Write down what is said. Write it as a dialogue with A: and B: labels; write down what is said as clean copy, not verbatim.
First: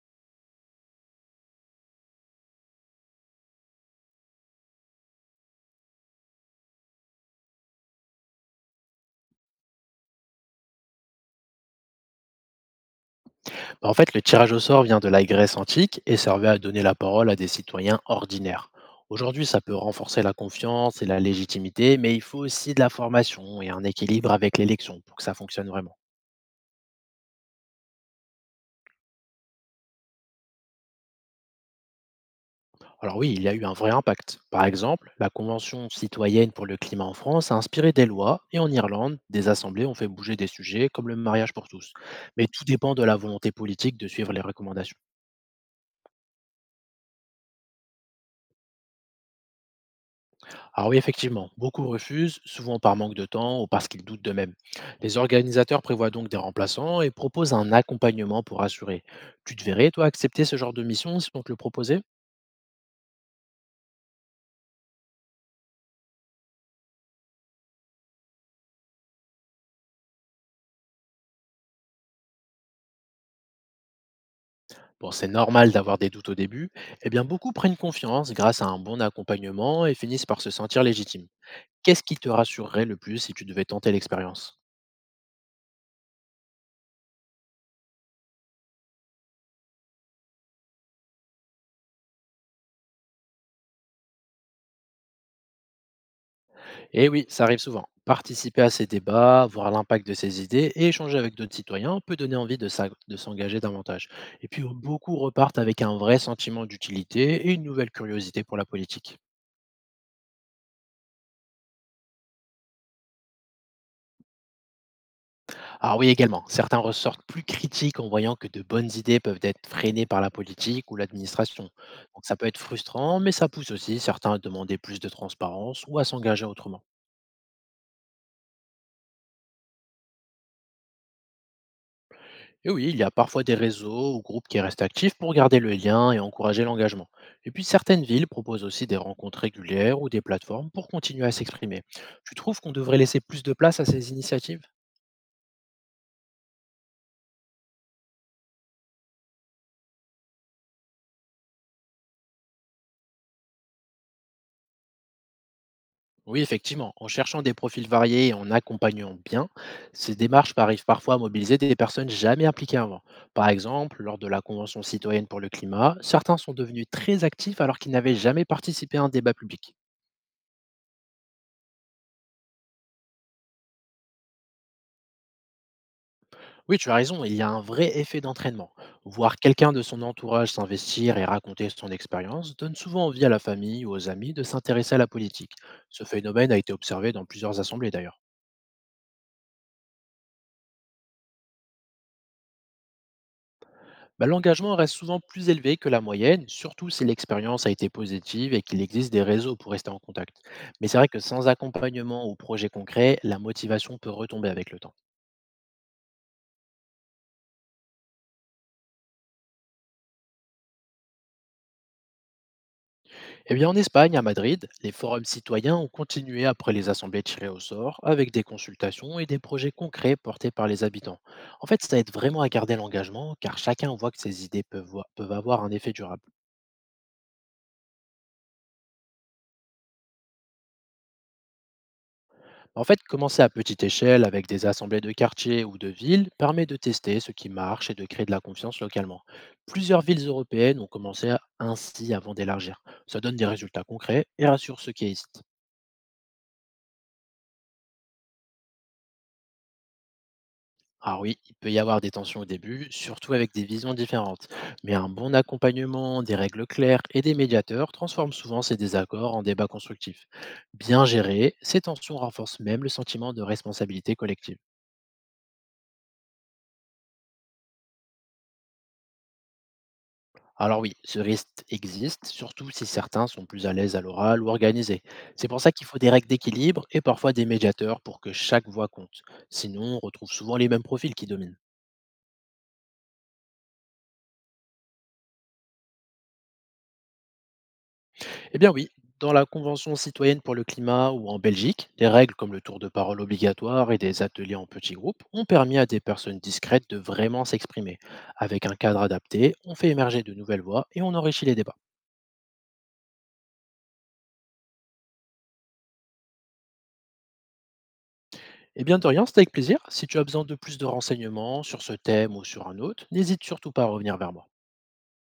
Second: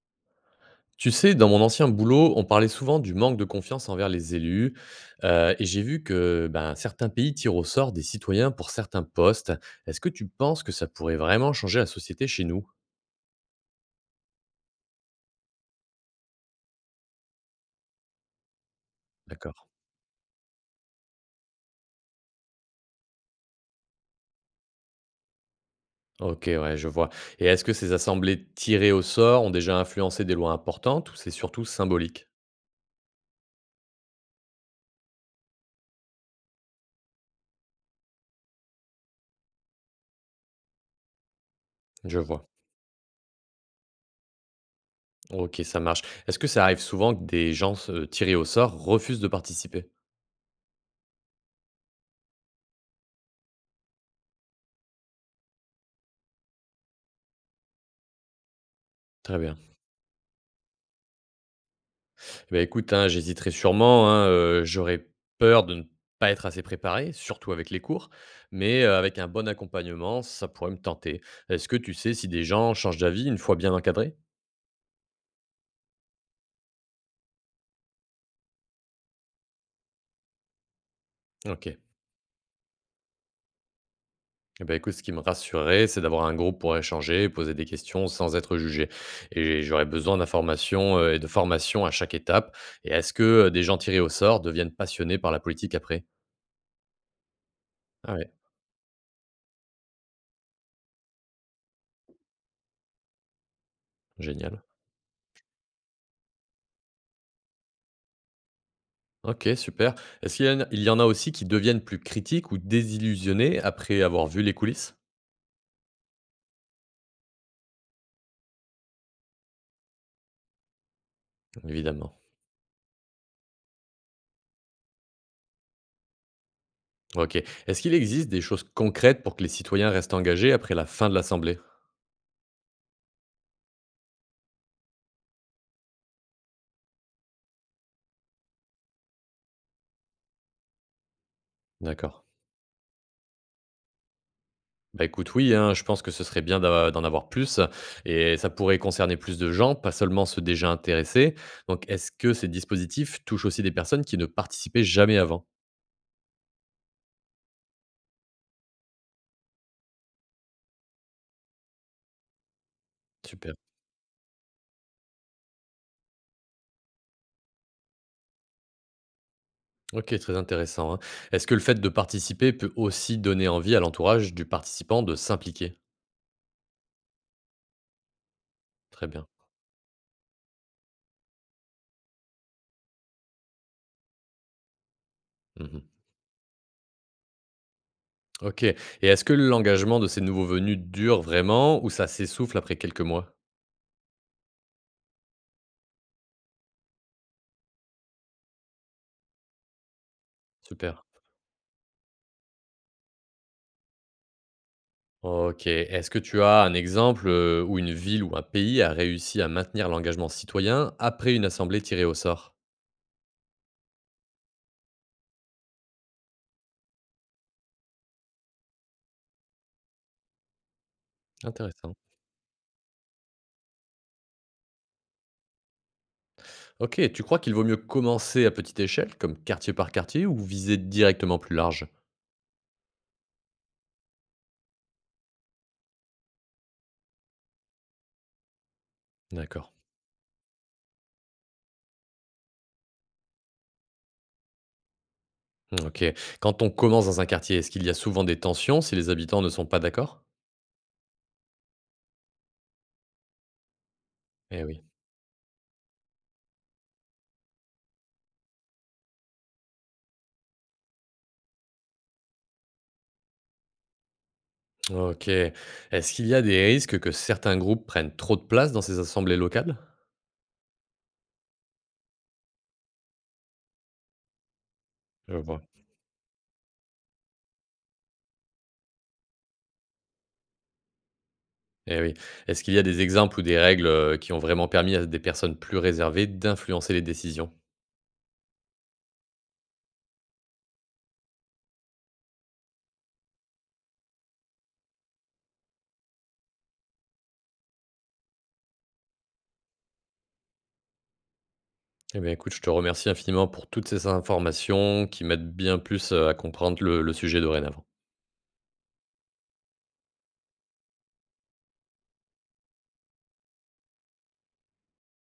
A: Tu sais, dans mon ancien boulot, on parlait souvent du manque de confiance envers les élus, et j'ai vu que ben, certains pays tirent au sort des citoyens pour certains postes. Est-ce que tu penses que ça pourrait vraiment changer la société chez nous?
B: En fait, le tirage au sort vient de la Grèce antique et servait à donner la parole à des citoyens ordinaires. Aujourd'hui,
A: D'accord.
B: ça peut renforcer la confiance et la légitimité, mais il faut aussi de la formation et un équilibre avec l'élection pour que ça fonctionne vraiment.
A: Ok, ouais, je vois. Et est-ce que ces assemblées tirées au sort ont déjà influencé des lois importantes ou c'est surtout symbolique?
B: Alors oui, il y a eu un vrai impact. Par exemple, la Convention citoyenne pour le climat en France a inspiré des lois et en Irlande, des assemblées ont fait bouger des sujets comme le mariage pour tous.
A: Je
B: Mais
A: vois.
B: tout dépend de la volonté politique de suivre les recommandations.
A: Ok, ça marche. Est-ce que ça arrive souvent que des gens tirés au sort refusent de participer?
B: Alors oui, effectivement, beaucoup refusent, souvent par manque de temps ou parce qu'ils doutent d'eux-mêmes. Les organisateurs prévoient donc des remplaçants et proposent un accompagnement pour assurer.
A: Très
B: Tu
A: bien.
B: te verrais, toi, accepter ce genre de mission si on te le proposait?
A: Bah, écoute, hein, j'hésiterai sûrement, hein, j'aurais peur de ne pas être assez préparé, surtout avec les cours, mais avec un bon accompagnement, ça pourrait me tenter. Est-ce que tu sais si des gens changent d'avis une fois bien encadrés?
B: Bon, c'est normal d'avoir des doutes au début. Eh bien, beaucoup prennent confiance grâce à un bon accompagnement et finissent par se sentir légitimes.
A: OK.
B: Qu'est-ce qui te rassurerait le plus si tu devais tenter l'expérience?
A: Et ben écoute, ce qui me rassurerait, c'est d'avoir un groupe pour échanger, poser des questions sans être jugé, et j'aurais besoin d'informations, et de formation à chaque étape. Et est-ce que, des gens tirés au sort deviennent passionnés par la politique après?
B: Et oui, ça arrive souvent.
A: Ah ouais,
B: Participer à ces débats, voir l'impact de ces idées et échanger avec d'autres citoyens peut donner envie de s'engager davantage. Et puis
A: génial.
B: oh, beaucoup repartent avec un vrai sentiment d'utilité et une nouvelle curiosité pour la politique.
A: OK, super. Est-ce qu'il y en a aussi qui deviennent plus critiques ou désillusionnés après avoir vu les coulisses?
B: Ah oui également, certains ressortent plus critiques en voyant que de bonnes idées peuvent être freinées par la politique ou l'administration.
A: Évidemment.
B: Donc ça peut être frustrant, mais ça pousse aussi certains à demander plus de transparence ou à s'engager autrement.
A: OK. Est-ce qu'il existe des choses concrètes pour que les citoyens restent engagés après la fin de l'assemblée?
B: Et oui, il y a parfois des réseaux ou groupes qui restent actifs pour garder le lien et encourager l'engagement. Et puis certaines villes proposent aussi des rencontres régulières ou des plateformes pour continuer à s'exprimer.
A: D'accord.
B: Tu trouves qu'on devrait laisser plus de place à ces initiatives?
A: Bah écoute, oui, hein, je pense que ce serait bien d'en avoir plus, et ça pourrait concerner plus de gens, pas seulement ceux déjà intéressés. Donc, est-ce que ces dispositifs touchent aussi des personnes qui ne participaient jamais avant?
B: Oui, effectivement. En cherchant des profils variés et en accompagnant bien, ces démarches arrivent parfois à mobiliser des personnes jamais impliquées avant. Par
A: Super.
B: exemple, lors de la Convention citoyenne pour le climat, certains sont devenus très actifs alors qu'ils n'avaient jamais participé à un débat public.
A: Ok, très intéressant, hein. Est-ce que le fait de participer peut aussi donner envie à l'entourage du participant de s'impliquer?
B: Oui, tu as raison, il y a un vrai effet d'entraînement.
A: Très bien.
B: Voir quelqu'un de son entourage s'investir et raconter son expérience donne souvent envie à la famille ou aux amis de s'intéresser à la politique.
A: Mmh.
B: Ce phénomène a été observé dans plusieurs assemblées d'ailleurs.
A: OK, et est-ce que l'engagement de ces nouveaux venus dure vraiment ou ça s'essouffle après quelques mois?
B: Bah, l'engagement reste souvent plus élevé que la moyenne, surtout si l'expérience a été positive et qu'il existe des réseaux pour rester en contact. Mais c'est
A: Super.
B: vrai que sans accompagnement ou projet concret, la motivation peut retomber avec le temps.
A: OK. Est-ce que tu as un exemple, où une ville ou un pays a réussi à maintenir l'engagement citoyen après une assemblée tirée au sort?
B: Eh bien, en Espagne, à Madrid, les forums citoyens ont continué après les assemblées tirées au sort, avec des consultations et des projets concrets portés par les habitants. En fait,
A: Intéressant.
B: ça aide vraiment à garder l'engagement, car chacun voit que ses idées peuvent avoir un effet durable.
A: OK, tu crois qu'il vaut mieux commencer à petite échelle, comme quartier par quartier, ou viser directement plus large?
B: En fait, commencer à petite échelle, avec des assemblées de quartier ou de villes, permet de tester ce qui marche et de créer de la confiance localement.
A: D'accord.
B: Plusieurs villes européennes ont ainsi avant d'élargir. Ça donne des résultats concrets et rassure ceux qui hésitent.
A: Mmh, OK. Quand on commence dans un quartier, est-ce qu'il y a souvent des tensions si les habitants ne sont pas d'accord?
B: Alors oui, il peut y avoir des tensions au début, surtout avec des visions différentes.
A: Eh oui.
B: Mais un bon accompagnement, des règles claires et des médiateurs transforment souvent ces désaccords en débats constructifs. Bien gérés, ces tensions renforcent même le sentiment de responsabilité collective.
A: OK. Est-ce qu'il y a des risques que certains groupes prennent trop de place dans ces assemblées locales?
B: Alors oui, ce risque existe, surtout si certains sont plus à l'aise à l'oral ou organisés.
A: Je
B: C'est pour
A: vois.
B: ça qu'il faut des règles d'équilibre et parfois des médiateurs pour que chaque voix compte. Sinon, on retrouve souvent les mêmes profils qui dominent.
A: Eh oui. Est-ce qu'il y a des exemples ou des règles, qui ont vraiment permis à des personnes plus réservées d'influencer les décisions?
B: Eh bien oui, dans la Convention citoyenne pour le climat ou en Belgique, des règles comme le tour de parole obligatoire et des ateliers en petits groupes ont permis à des personnes discrètes de vraiment s'exprimer. Avec un cadre adapté, on fait émerger de nouvelles voix et on enrichit les débats.
A: Eh bien, écoute, je te remercie infiniment pour toutes ces informations qui m'aident bien plus, à comprendre le sujet dorénavant.
B: Eh bien de rien, c'était avec plaisir. Si tu as besoin de plus de renseignements sur ce thème ou sur un autre, n'hésite surtout pas à revenir vers moi.